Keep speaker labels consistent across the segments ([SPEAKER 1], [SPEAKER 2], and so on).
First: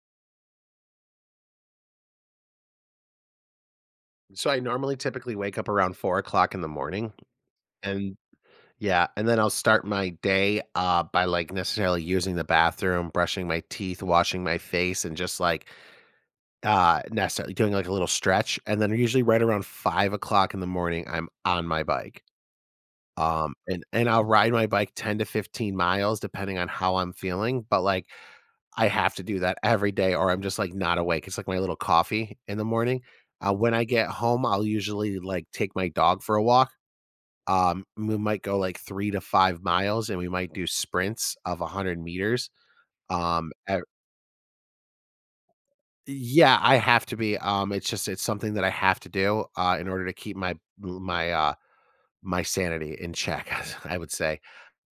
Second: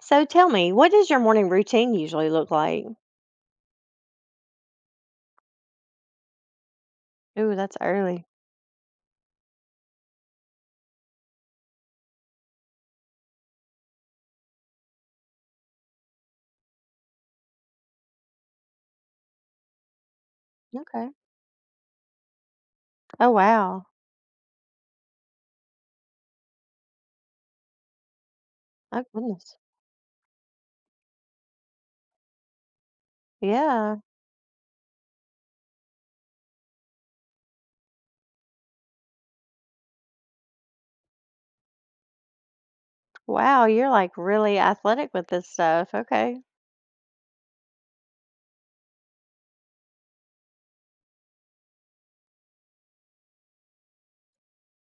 [SPEAKER 1] So tell me, what does your morning routine usually look like?
[SPEAKER 2] So I normally typically wake up around 4 o'clock in the morning,
[SPEAKER 1] Ooh, that's
[SPEAKER 2] and
[SPEAKER 1] early.
[SPEAKER 2] yeah, and then I'll start my day, by, like, necessarily using the bathroom, brushing my teeth, washing my face, and just, like, necessarily doing, like, a little stretch, and then usually right around 5 o'clock in the morning,
[SPEAKER 1] Okay.
[SPEAKER 2] I'm on my bike,
[SPEAKER 1] Oh,
[SPEAKER 2] and
[SPEAKER 1] wow.
[SPEAKER 2] and I'll ride my bike 10 to 15 miles depending on how I'm feeling, but, like, I
[SPEAKER 1] Oh,
[SPEAKER 2] have to do
[SPEAKER 1] goodness.
[SPEAKER 2] that every day or I'm just, like, not awake. It's like my little coffee in the morning. When I
[SPEAKER 1] Yeah.
[SPEAKER 2] get home, I'll usually, like, take my dog for a walk. We might go like 3 to 5 miles, and we might do sprints of 100 meters.
[SPEAKER 1] Wow.
[SPEAKER 2] E
[SPEAKER 1] You're like really athletic with this stuff. Okay.
[SPEAKER 2] yeah, I have to be, it's just it's something that I have to do, in order to keep my my, uh, my sanity in check, I would say.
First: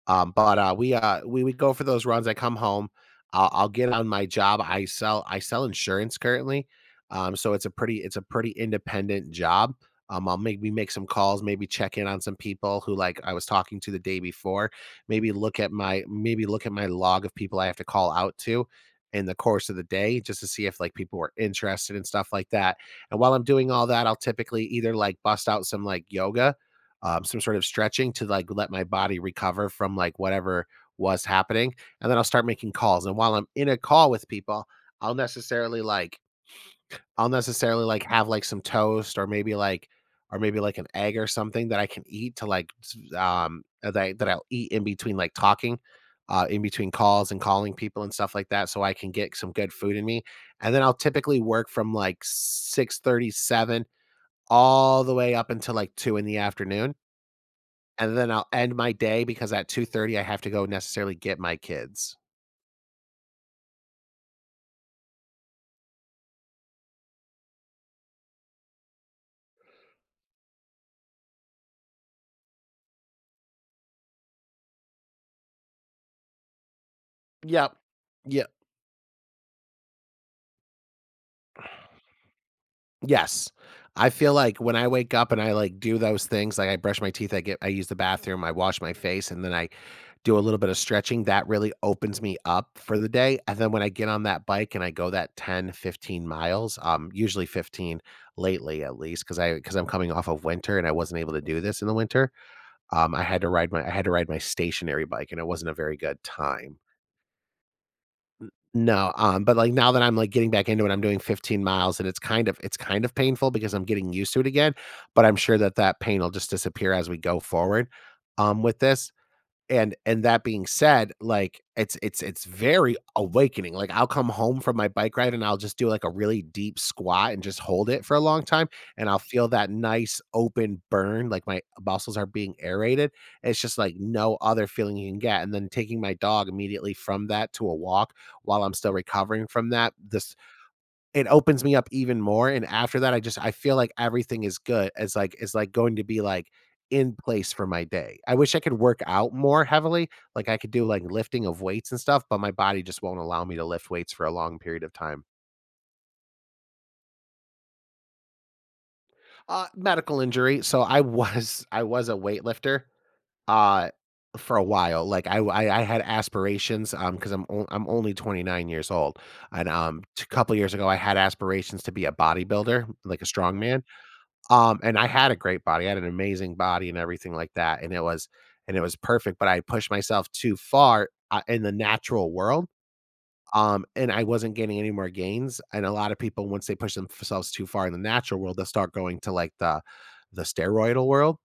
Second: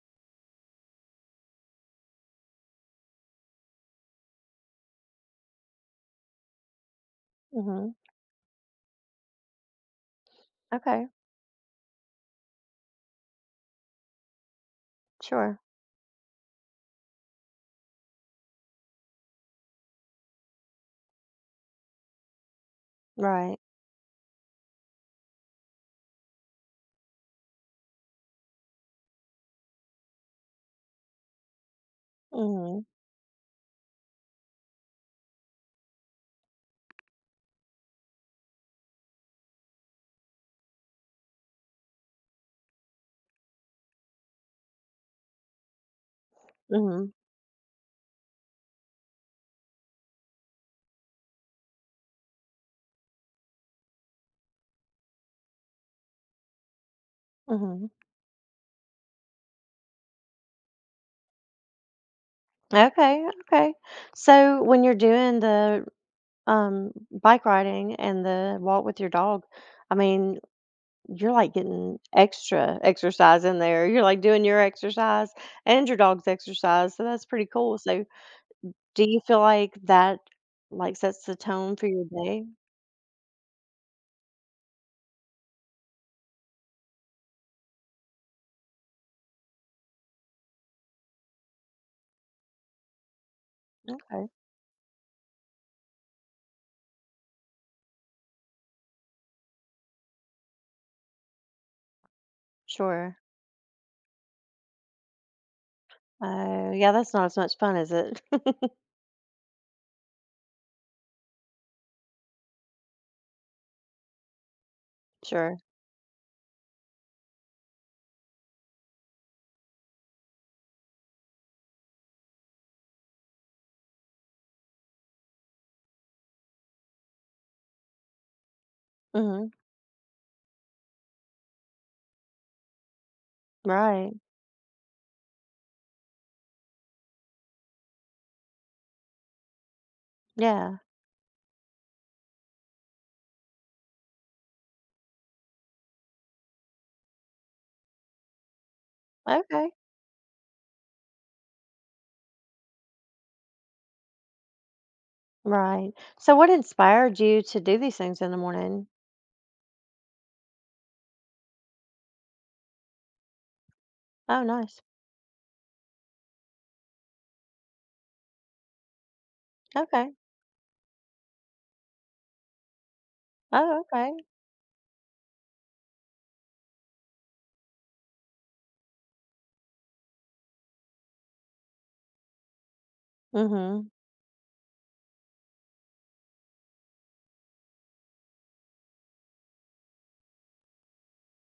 [SPEAKER 2] But we would go for those runs. I come home, I'll get on my job. I sell insurance currently, so it's a
[SPEAKER 1] Mm-hmm.
[SPEAKER 2] pretty it's a pretty independent job. I'll maybe make some
[SPEAKER 1] Okay.
[SPEAKER 2] calls, maybe check in on some people who like I was talking to the day before. Maybe
[SPEAKER 1] Sure.
[SPEAKER 2] look at my maybe look at my log of people I have to call out to in the course of the day just to see if like people were interested and stuff like that. And while I'm
[SPEAKER 1] Right.
[SPEAKER 2] doing all that, I'll typically either like bust out some like yoga some sort of stretching to like let my body recover from like whatever was happening. And then I'll start making
[SPEAKER 1] Mm-hmm.
[SPEAKER 2] calls. And while I'm in a call with people, I'll necessarily like I'll necessarily like have like some toast or maybe like an egg or something that I can eat to that I'll eat in between like talking in between
[SPEAKER 1] Mm-hmm.
[SPEAKER 2] calls and calling people and stuff like that so I can get some good food in me. And then I'll typically work from like 6:37 all the way up until like 2 in the afternoon
[SPEAKER 1] Mm-hmm.
[SPEAKER 2] and then I'll end my day because at 2:30 I have to go necessarily get my kids.
[SPEAKER 1] Okay. Okay. So when you're doing the bike riding and the walk with your dog, I mean, you're like getting extra exercise in there. You're like doing your exercise and your dog's exercise, so that's pretty
[SPEAKER 2] Yep.
[SPEAKER 1] cool. So,
[SPEAKER 2] Yep.
[SPEAKER 1] do you feel like that like sets the tone for your day?
[SPEAKER 2] Yes. I feel like when I wake up and I like do those things, like I brush my teeth, I use the bathroom, I wash my face, and then I do a little bit of stretching, that really opens me up for the day. And then when I get on
[SPEAKER 1] Okay,
[SPEAKER 2] that bike and I go that 15 miles, usually 15 lately at least, because I'm coming off of winter and I wasn't able to do this in the winter.
[SPEAKER 1] sure.
[SPEAKER 2] I had to ride my stationary bike and it wasn't a very good
[SPEAKER 1] Oh,
[SPEAKER 2] time.
[SPEAKER 1] yeah, that's not as much fun, is it?
[SPEAKER 2] No, but, like, now that I'm, like, getting back into it, I'm doing 15 miles, and it's kind of painful because I'm getting used to it again, but I'm sure
[SPEAKER 1] Sure.
[SPEAKER 2] that that pain will just disappear as we go forward, with this and that being said, like it's very awakening. Like I'll come home from my bike ride and I'll just do like a really deep squat and just hold it for a long time and I'll feel
[SPEAKER 1] Mhm.
[SPEAKER 2] that nice open burn like my muscles are being aerated. It's just like
[SPEAKER 1] Right.
[SPEAKER 2] no other feeling you can get. And then taking my dog immediately from that to a walk while I'm still recovering from that, this
[SPEAKER 1] Yeah.
[SPEAKER 2] it opens me up even more, and after that, I feel like everything is good. It's like going to be like in place for my day. I wish I could work out more
[SPEAKER 1] Okay.
[SPEAKER 2] heavily, like I could do like lifting of weights and stuff, but my body just won't allow me to lift weights for a long period of time.
[SPEAKER 1] Right. So, what inspired you to do these things in the morning?
[SPEAKER 2] Medical injury. So I was a weightlifter. Uh
[SPEAKER 1] Oh,
[SPEAKER 2] for a
[SPEAKER 1] nice.
[SPEAKER 2] while like I had aspirations because I'm only 29 years old and
[SPEAKER 1] Okay.
[SPEAKER 2] a couple years ago I had aspirations to be a bodybuilder like a
[SPEAKER 1] Oh,
[SPEAKER 2] strongman.
[SPEAKER 1] okay.
[SPEAKER 2] And I had a great body. I had an amazing body and everything like that, and it was perfect, but I pushed myself too far, in the natural world,
[SPEAKER 1] Mhm.
[SPEAKER 2] and I wasn't getting any more gains, and a lot of people, once they push themselves too far in the natural world, they'll start going to, like, the steroidal world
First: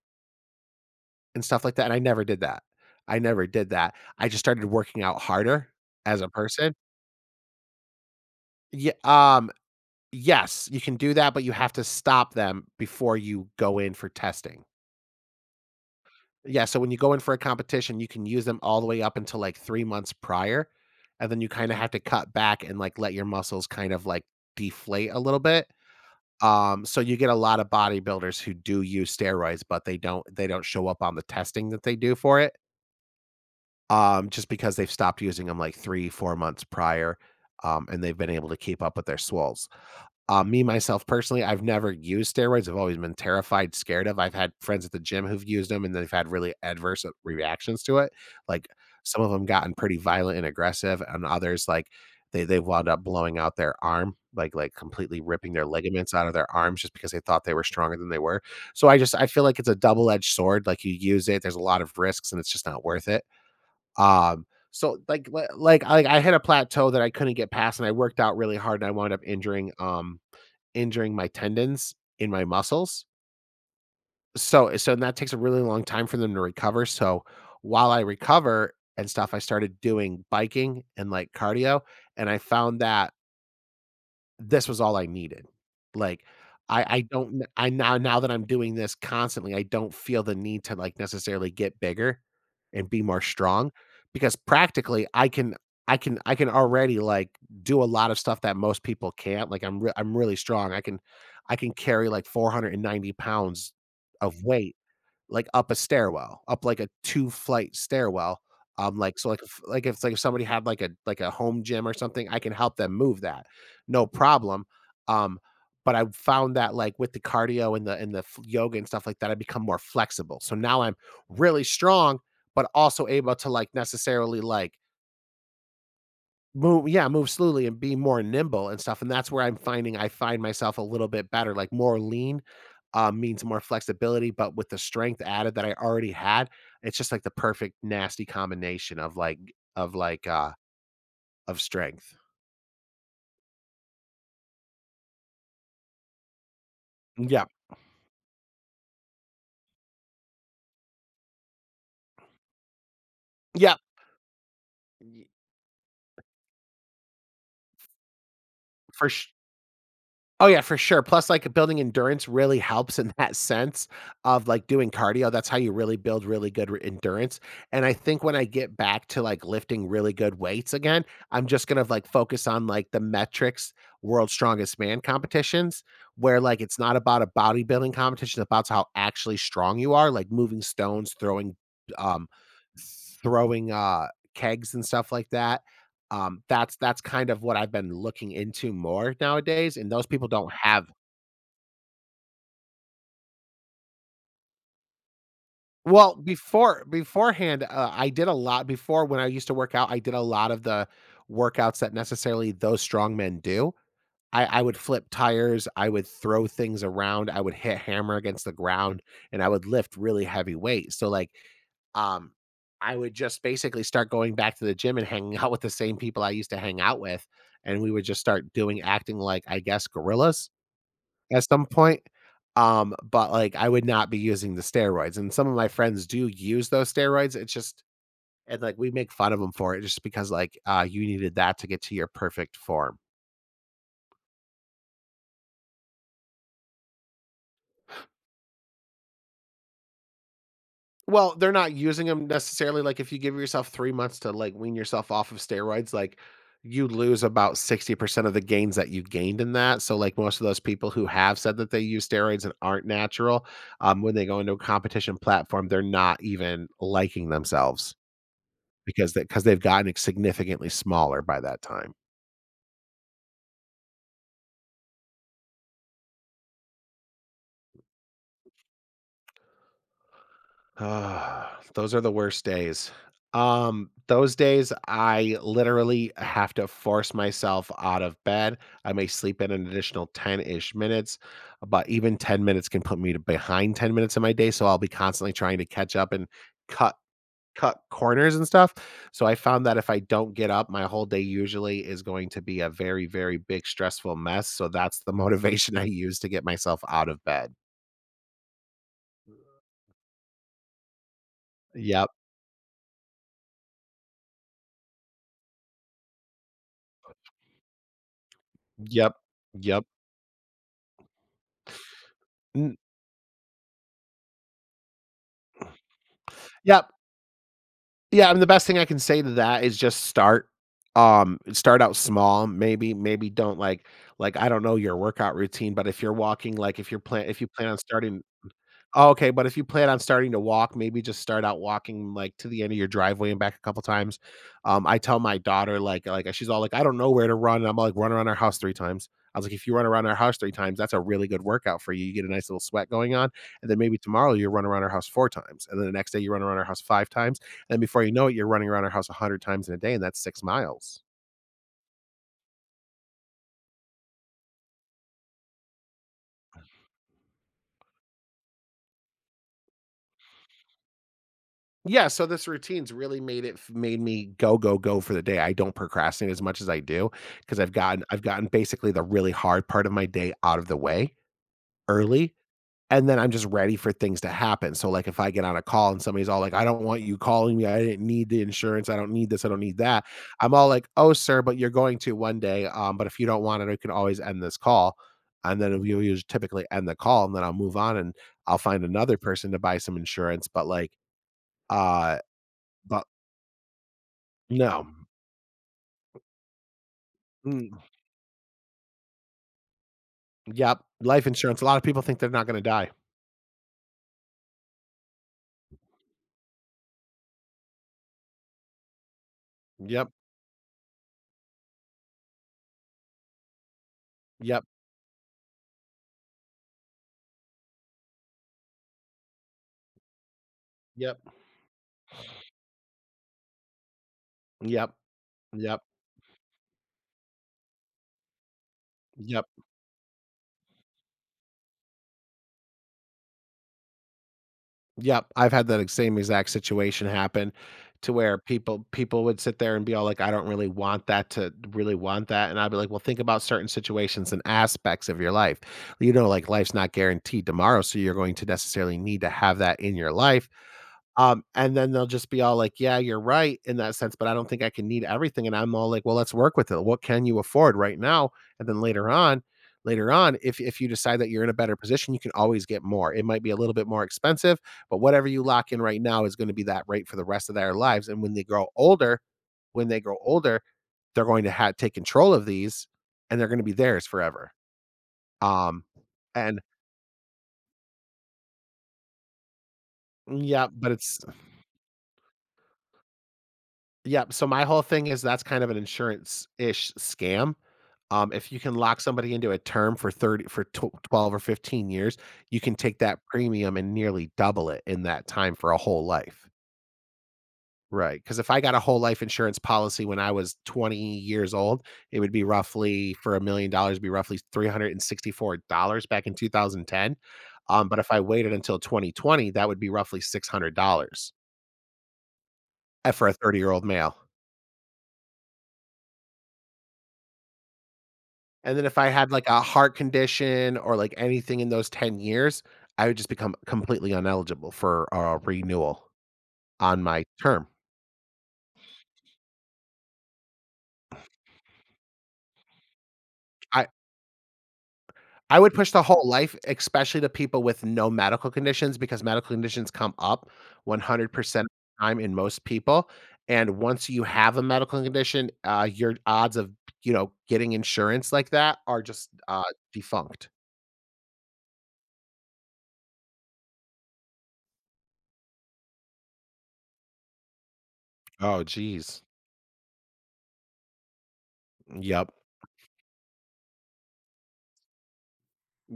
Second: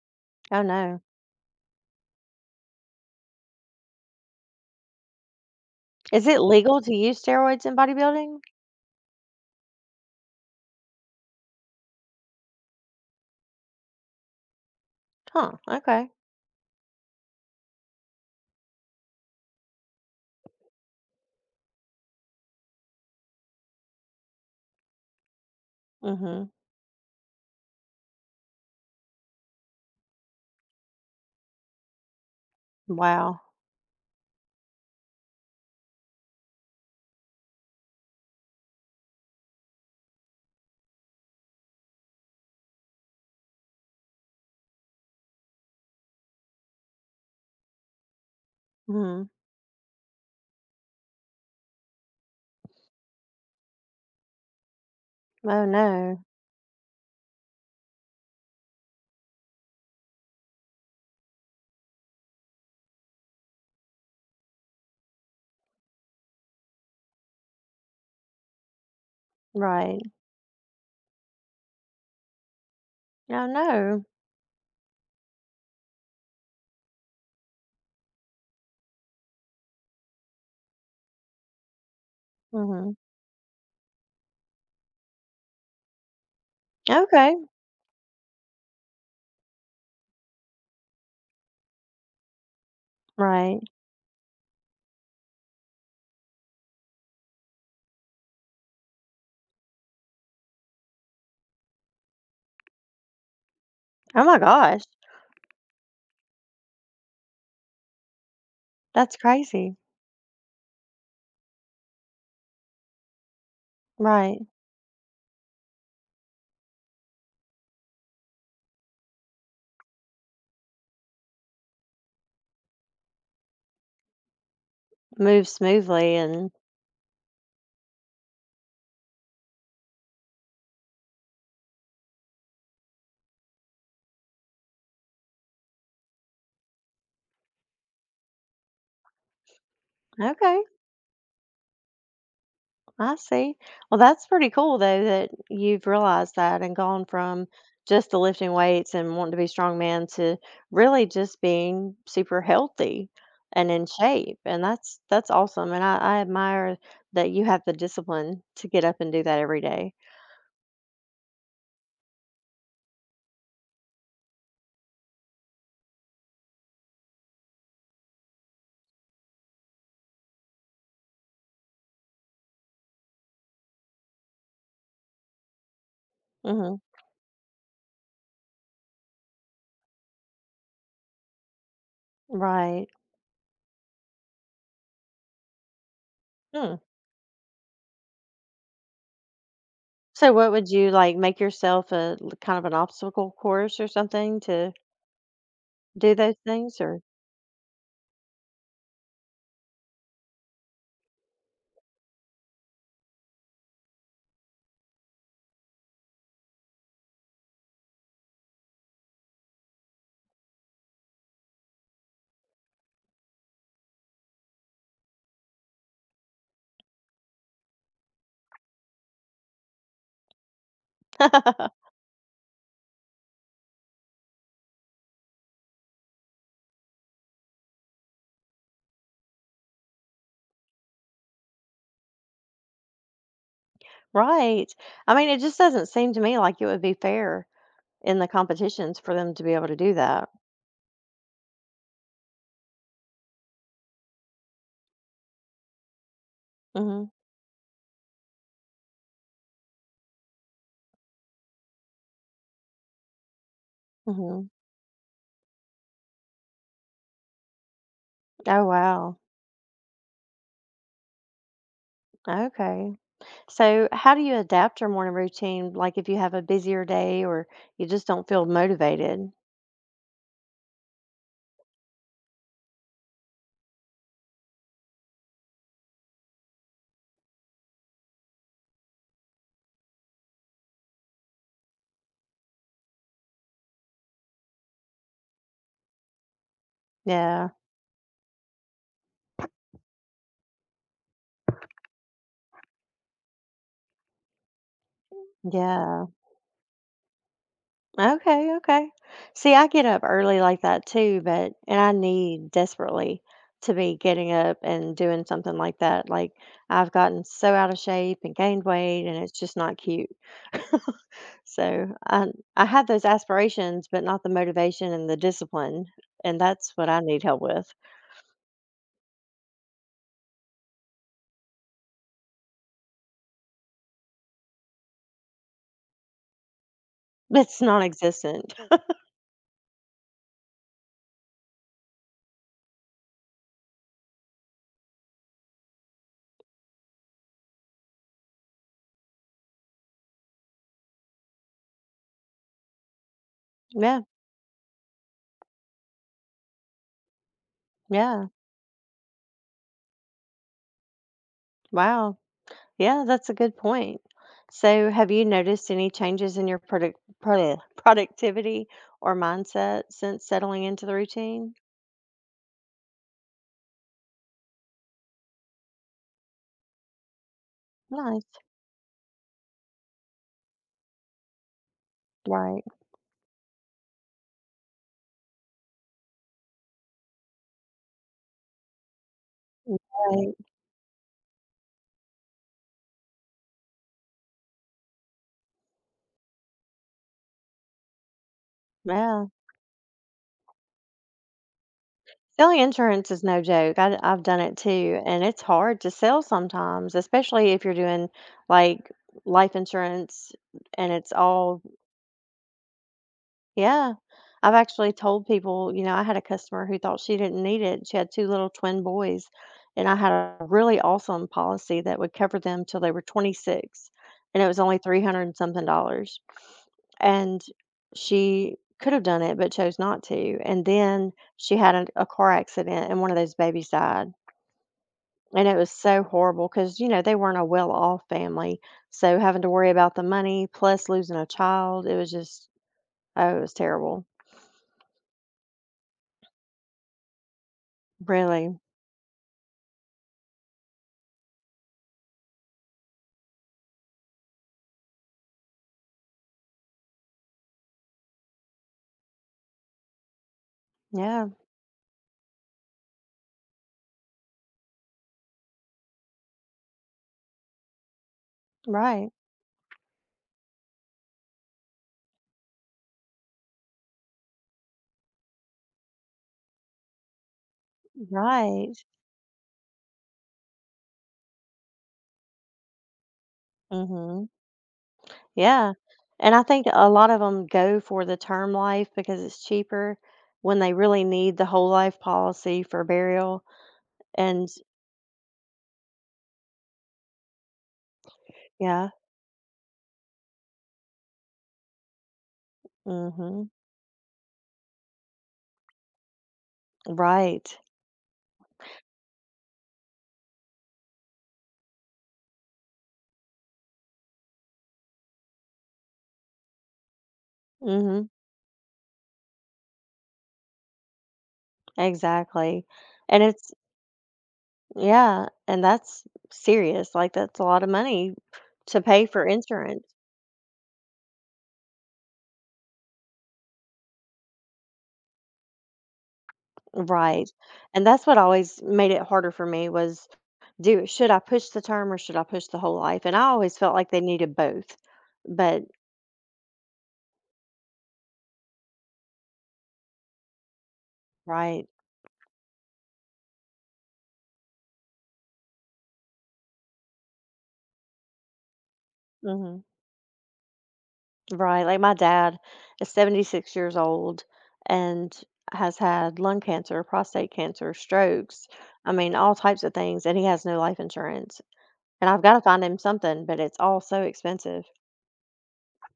[SPEAKER 1] Oh, no.
[SPEAKER 2] and stuff like that, and I never did that. I never did that. I just started working out harder as
[SPEAKER 1] Is
[SPEAKER 2] a
[SPEAKER 1] it
[SPEAKER 2] person.
[SPEAKER 1] legal to use steroids in bodybuilding?
[SPEAKER 2] Yeah. Yes, you can do that, but you have to stop them before you go in for testing.
[SPEAKER 1] Huh. Okay.
[SPEAKER 2] Yeah, so when you go in for a competition, you can use them all the way up until, like, 3 months prior, and then you kinda have to cut back and, like, let your muscles kind of, like, deflate a little bit.
[SPEAKER 1] Mhm.
[SPEAKER 2] So you get a lot of bodybuilders who do use steroids, but they don't show up on the testing that they do for it,
[SPEAKER 1] Wow.
[SPEAKER 2] just because they've stopped using them like, 3, 4 months prior, and they've been able to keep up with their swells. Me, myself, personally, I've never used steroids. I've always been terrified, scared of. I've had friends at the gym who've used them and they've had really adverse reactions to it. Like some
[SPEAKER 1] Mhm.
[SPEAKER 2] of them gotten pretty violent and aggressive, and others like they wound up blowing out their arm, like completely ripping their
[SPEAKER 1] Oh,
[SPEAKER 2] ligaments
[SPEAKER 1] no.
[SPEAKER 2] out of their arms just because they thought they were stronger than they were. So I feel like it's a double edged sword. Like you use it, there's a lot of risks, and it's just not worth it. Um, like I hit a plateau that I couldn't get past, and I worked out really hard, and I wound up
[SPEAKER 1] Right.
[SPEAKER 2] injuring my tendons in my muscles.
[SPEAKER 1] Oh, no.
[SPEAKER 2] So that takes a really long time for them to recover. So while I recover and stuff, I started doing biking and like cardio, and I found
[SPEAKER 1] Mhm.
[SPEAKER 2] that this was all I needed. Like, I
[SPEAKER 1] Okay.
[SPEAKER 2] don't I now now that I'm doing this constantly, I don't feel the need to, like, necessarily get bigger and be more
[SPEAKER 1] Right.
[SPEAKER 2] strong because practically I can already, like, do a lot of stuff that most people can't. Like, I'm really strong. I can carry, like, 490 pounds
[SPEAKER 1] Oh
[SPEAKER 2] of
[SPEAKER 1] my
[SPEAKER 2] weight
[SPEAKER 1] gosh.
[SPEAKER 2] like up a stairwell, up like a 2 flight stairwell. Um,
[SPEAKER 1] That's
[SPEAKER 2] like, so, like, if
[SPEAKER 1] crazy.
[SPEAKER 2] like, if like if somebody had like a home gym or something, I can help them move that, no
[SPEAKER 1] Right.
[SPEAKER 2] problem. Um, but I found that like with the cardio and the f yoga and stuff like that, I become more flexible. So now I'm really strong, but also able to like necessarily like
[SPEAKER 1] Move smoothly and
[SPEAKER 2] move — yeah, move slowly and be more nimble and stuff, and that's where I find myself a little bit better, like, more lean, means more flexibility, but with the strength added that I already had, it's just, like, the perfect nasty combination of, of, like, uh
[SPEAKER 1] okay.
[SPEAKER 2] of strength.
[SPEAKER 1] I see. Well, that's pretty cool though that you've realized that and gone
[SPEAKER 2] Yeah,
[SPEAKER 1] from just the lifting weights and wanting to be strongman to really just being super healthy and
[SPEAKER 2] yeah,
[SPEAKER 1] in shape. And
[SPEAKER 2] y
[SPEAKER 1] that's awesome. And I admire that you have the discipline to get up
[SPEAKER 2] for
[SPEAKER 1] and do
[SPEAKER 2] sh
[SPEAKER 1] that every day.
[SPEAKER 2] Oh, yeah, for sure. Plus, like, building endurance really helps in that sense of, like, doing cardio. That's how you really build really good re endurance, and I think when I get back to, like, lifting really good weights again, I'm just gonna, like, focus on, like, the metrics — World's Strongest Man competitions where, like, it's
[SPEAKER 1] Mhm.
[SPEAKER 2] not about a bodybuilding competition, it's about how actually strong you are, like, moving stones, throwing, um,
[SPEAKER 1] Right.
[SPEAKER 2] throwing, kegs and stuff like that. That's
[SPEAKER 1] Hmm.
[SPEAKER 2] that's kind of what I've been looking into more nowadays, and those people
[SPEAKER 1] So
[SPEAKER 2] don't
[SPEAKER 1] what would
[SPEAKER 2] have —
[SPEAKER 1] you like make yourself a kind of an obstacle course or something to do
[SPEAKER 2] well,
[SPEAKER 1] those things
[SPEAKER 2] before —
[SPEAKER 1] or
[SPEAKER 2] beforehand, I did a lot before when I used to work out, I did a lot of the workouts that necessarily those strong men do. I would flip tires, I would throw things around, I would hit hammer against the ground, and I would lift really heavy weights. So um I would just basically start going back to the gym and hanging out with the same people I used to hang out with. And we would just start doing acting like I guess gorillas at some point. But like I would not be using the steroids. And some of my friends do use those steroids. It's just, and like we make fun of them for it, just because like you needed that to get to your perfect form.
[SPEAKER 1] Right. I mean, it just doesn't seem to me like it would be fair in the competitions for them to be able to do that.
[SPEAKER 2] Well, they're not using them necessarily. Like, if you give yourself 3 months to, like, wean yourself off of steroids, like, you
[SPEAKER 1] Mhm.
[SPEAKER 2] lose about 60% of the gains that you gained in that. So, like, most of those people who have said that they use steroids and aren't natural, when they go
[SPEAKER 1] Mhm.
[SPEAKER 2] into a competition platform, they're not even liking themselves.
[SPEAKER 1] Oh,
[SPEAKER 2] because
[SPEAKER 1] wow.
[SPEAKER 2] that because they 'cause they've gotten significantly smaller by that time.
[SPEAKER 1] Okay. So, how do you adapt your morning routine? Like, if you have a busier day or you just don't feel motivated?
[SPEAKER 2] Ah, those are the worst days. Those days, I literally have to force myself out of bed. I may sleep in an additional 10-ish minutes, but even 10 minutes can put me to behind 10 minutes of my day, so I'll be constantly trying to catch up and cut
[SPEAKER 1] Yeah.
[SPEAKER 2] cut corners and stuff. So, I found that if I don't get up, my whole day usually is going to be a very, very big stressful mess, so that's the motivation I
[SPEAKER 1] Yeah.
[SPEAKER 2] use to get myself out of bed.
[SPEAKER 1] Okay. Okay. See, I get up early like that too, but, and I
[SPEAKER 2] Yep.
[SPEAKER 1] need desperately to be getting up and doing something like that. Like, I've gotten so out of shape and gained weight,
[SPEAKER 2] Yep.
[SPEAKER 1] and it's just not
[SPEAKER 2] Yep.
[SPEAKER 1] cute. So, I
[SPEAKER 2] Mm.
[SPEAKER 1] have those aspirations, but not the motivation and the discipline. And that's
[SPEAKER 2] Yep.
[SPEAKER 1] what I need help with.
[SPEAKER 2] Yeah, and the best thing I can say to that is just start, start out small, maybe don't, like, I don't know your workout routine, but if you're walking, like, if you
[SPEAKER 1] It's
[SPEAKER 2] plan on
[SPEAKER 1] non
[SPEAKER 2] starting.
[SPEAKER 1] existent.
[SPEAKER 2] Oh, okay, but if you plan on starting to walk, maybe just start out walking, like, to the end of your driveway and back a couple times. I tell my daughter, like, she's all like, "I don't know where to run," and I'm like, "Run around our house 3 times." I was like, "If you run around our house 3 times, that's a really good workout for you. You get a nice little sweat going on, and then maybe
[SPEAKER 1] Yeah.
[SPEAKER 2] tomorrow you run around our house 4 times, and then the next day you run around our house 5 times, and then before you know
[SPEAKER 1] Yeah.
[SPEAKER 2] it, you're running around our house 100 times in a day, and that's 6 miles."
[SPEAKER 1] Wow. Yeah, that's a good point. So, have you noticed any changes in your productivity or mindset since settling into the routine?
[SPEAKER 2] Yeah, so this routine's really made me go, go, go for the day. I don't procrastinate as much as I do, because 'cause I've gotten I've
[SPEAKER 1] Nice.
[SPEAKER 2] gotten basically the really hard part of my day out of the way early,
[SPEAKER 1] Right.
[SPEAKER 2] and then I'm just ready for things to happen. So, like, if I get on a call and somebody's all like, "I don't want you calling me. I didn't need the insurance. I don't need this. I don't need that."
[SPEAKER 1] Right.
[SPEAKER 2] I'm all like, "Oh, sir, but you're going to one day, but if you don't want it, I can always end this call." And then we typically end the call, and then I'll move on, and I'll find another
[SPEAKER 1] Yeah.
[SPEAKER 2] person to buy some insurance, but, like, uh,
[SPEAKER 1] Selling
[SPEAKER 2] but
[SPEAKER 1] insurance is no joke. Have done it
[SPEAKER 2] no.
[SPEAKER 1] too, and it's hard to sell sometimes, especially if you're
[SPEAKER 2] Mm.
[SPEAKER 1] doing like life insurance
[SPEAKER 2] Yep,
[SPEAKER 1] and it's
[SPEAKER 2] life insurance,
[SPEAKER 1] all
[SPEAKER 2] a lot of people think they're not gonna die.
[SPEAKER 1] yeah. I've actually told people, you know, I had a customer who thought she didn't need it. She had two little twin boys, and I
[SPEAKER 2] Yep.
[SPEAKER 1] had a really awesome policy that would cover them till they were 26, and it was
[SPEAKER 2] Yep.
[SPEAKER 1] only 300 and something dollars. And she could have done it, but chose not to. And then
[SPEAKER 2] Yep.
[SPEAKER 1] she had a car accident, and one of those babies died.
[SPEAKER 2] Yep.
[SPEAKER 1] And it was
[SPEAKER 2] Yep.
[SPEAKER 1] so horrible because, you know, they weren't a well off family. So having
[SPEAKER 2] Yep.
[SPEAKER 1] to worry about the money plus losing a child, it was just, oh, it was terrible.
[SPEAKER 2] Yep, I've had that ex same exact situation happen to where
[SPEAKER 1] Really.
[SPEAKER 2] people would sit there and be all like, "I don't really want that to really want that," and I'd be like, "Well, think about certain situations and aspects of your life." You know, like, life's not guaranteed tomorrow, so you're going to necessarily need to have that in your life.
[SPEAKER 1] Yeah,
[SPEAKER 2] And then they'll just be all like, "Yeah, you're right in that sense, but I don't think I can need everything." And I'm all like, "Well, let's work with it. What can you afford right now?" And then
[SPEAKER 1] right,
[SPEAKER 2] later on, if you decide that you're in a better position, you can always get more. It might be a little bit more expensive, but whatever you lock in right now is gonna be that rate for the rest of their lives, and
[SPEAKER 1] right.
[SPEAKER 2] when they grow older, they're going to ha take control of these, and they're gonna be theirs
[SPEAKER 1] Mhm.
[SPEAKER 2] forever.
[SPEAKER 1] Yeah,
[SPEAKER 2] Um,
[SPEAKER 1] and I
[SPEAKER 2] and
[SPEAKER 1] think a lot of them go for the term life because it's cheaper when
[SPEAKER 2] yeah,
[SPEAKER 1] they
[SPEAKER 2] but
[SPEAKER 1] really
[SPEAKER 2] it's
[SPEAKER 1] need the whole life policy for burial
[SPEAKER 2] yeah. So,
[SPEAKER 1] and
[SPEAKER 2] my whole thing is that's kind of an insurance-ish scam. If you can
[SPEAKER 1] yeah,
[SPEAKER 2] lock somebody into a term for 30, for tw 12 or 15 years, you can take that
[SPEAKER 1] mhm,
[SPEAKER 2] premium and nearly double it in that time for a whole life.
[SPEAKER 1] right,
[SPEAKER 2] Right, because if I got a whole life insurance policy when I was 20 years old, it would be roughly for $1,000,000, be roughly $364 back in 2010. But if
[SPEAKER 1] mhm,
[SPEAKER 2] I waited until 2020, that would be roughly $600
[SPEAKER 1] exactly, and
[SPEAKER 2] for a
[SPEAKER 1] it's
[SPEAKER 2] 30-year-old male.
[SPEAKER 1] yeah, and that's serious, like, that's a lot of money
[SPEAKER 2] And
[SPEAKER 1] to
[SPEAKER 2] then if
[SPEAKER 1] pay
[SPEAKER 2] I
[SPEAKER 1] for
[SPEAKER 2] had, like, a
[SPEAKER 1] insurance.
[SPEAKER 2] heart condition or, like, anything in those 10 years, I would just become completely ineligible for a renewal on my
[SPEAKER 1] Right,
[SPEAKER 2] term.
[SPEAKER 1] and that's what always made it harder for me was do should I push the term or should I push the whole life? And I always felt
[SPEAKER 2] I
[SPEAKER 1] like they needed both.
[SPEAKER 2] I
[SPEAKER 1] But
[SPEAKER 2] would push the whole life, especially to people with no medical conditions because medical conditions come up 100%
[SPEAKER 1] right.
[SPEAKER 2] time in most people, and once you have a medical condition, your odds of, getting insurance like that are just,
[SPEAKER 1] Hmm.
[SPEAKER 2] defunct.
[SPEAKER 1] Right. Like my dad is 76 years old and has had lung cancer, prostate cancer, strokes.
[SPEAKER 2] Oh,
[SPEAKER 1] I mean,
[SPEAKER 2] geez.
[SPEAKER 1] all types of things. And he has no life insurance. And I've
[SPEAKER 2] Yep.
[SPEAKER 1] got to find him something, but it's all so expensive.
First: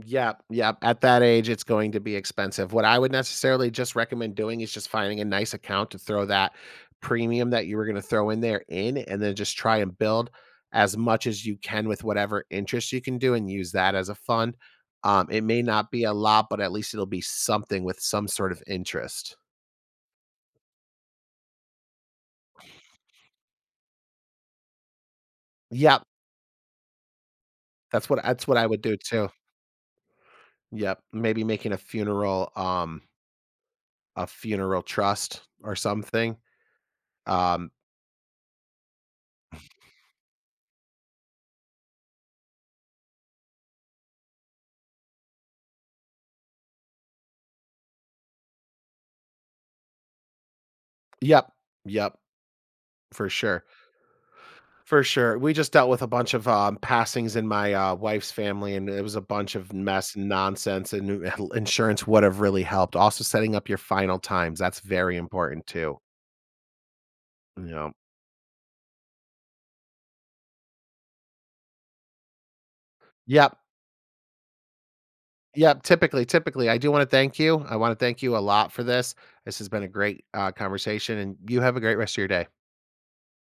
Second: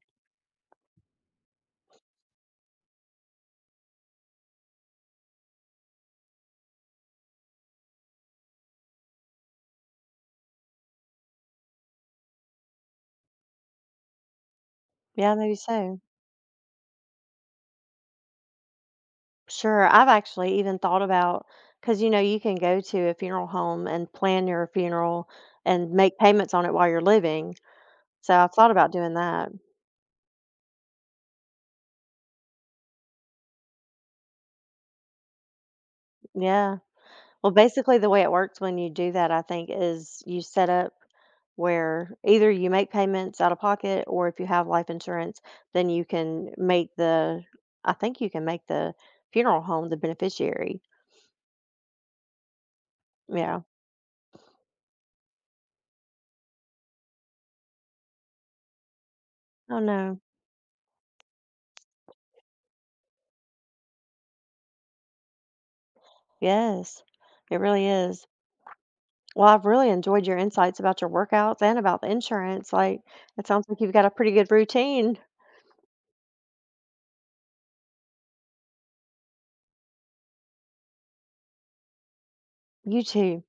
[SPEAKER 2] Yeah, yeah, at that age, it's going to be expensive. What I would necessarily just recommend doing is just finding a nice account to throw that premium that you were going to throw in there in, and then just try and build as much as you can with whatever interest you can do and use that as a fund.
[SPEAKER 1] Yeah,
[SPEAKER 2] It
[SPEAKER 1] maybe
[SPEAKER 2] may not
[SPEAKER 1] so.
[SPEAKER 2] be a lot, but at least it'll be something with some sort of interest.
[SPEAKER 1] Sure. I've actually even thought about because you know you can go to a funeral home and plan your funeral and
[SPEAKER 2] Yep,
[SPEAKER 1] make payments on it while you're living. So
[SPEAKER 2] that's
[SPEAKER 1] I've
[SPEAKER 2] what I
[SPEAKER 1] thought
[SPEAKER 2] would
[SPEAKER 1] about
[SPEAKER 2] do
[SPEAKER 1] doing
[SPEAKER 2] too.
[SPEAKER 1] that.
[SPEAKER 2] Yep, maybe making a funeral trust or something.
[SPEAKER 1] Yeah. Well,
[SPEAKER 2] Um,
[SPEAKER 1] basically the way it works when you do that, I think, is you set up where either you make payments out of pocket or if you have life insurance, then you can make the I think you can make the funeral home the beneficiary.
[SPEAKER 2] yep, yep, for
[SPEAKER 1] Yeah.
[SPEAKER 2] sure. For sure. We just dealt with a bunch of, passings in my, wife's family, and it was a bunch of
[SPEAKER 1] Oh
[SPEAKER 2] mess
[SPEAKER 1] no.
[SPEAKER 2] and nonsense, and insurance would have really helped. Also, setting up your final times, that's very important too,
[SPEAKER 1] Yes. It
[SPEAKER 2] you
[SPEAKER 1] really
[SPEAKER 2] know?
[SPEAKER 1] is. Well, I've really enjoyed your insights about your workouts and about the insurance. Like, it
[SPEAKER 2] Yep,
[SPEAKER 1] sounds like you've got a pretty good routine.
[SPEAKER 2] yep, typically, I do wanna thank you. I wanna thank you a lot for this. This has been a great, conversation, and you have a great rest of your day.
[SPEAKER 1] You too.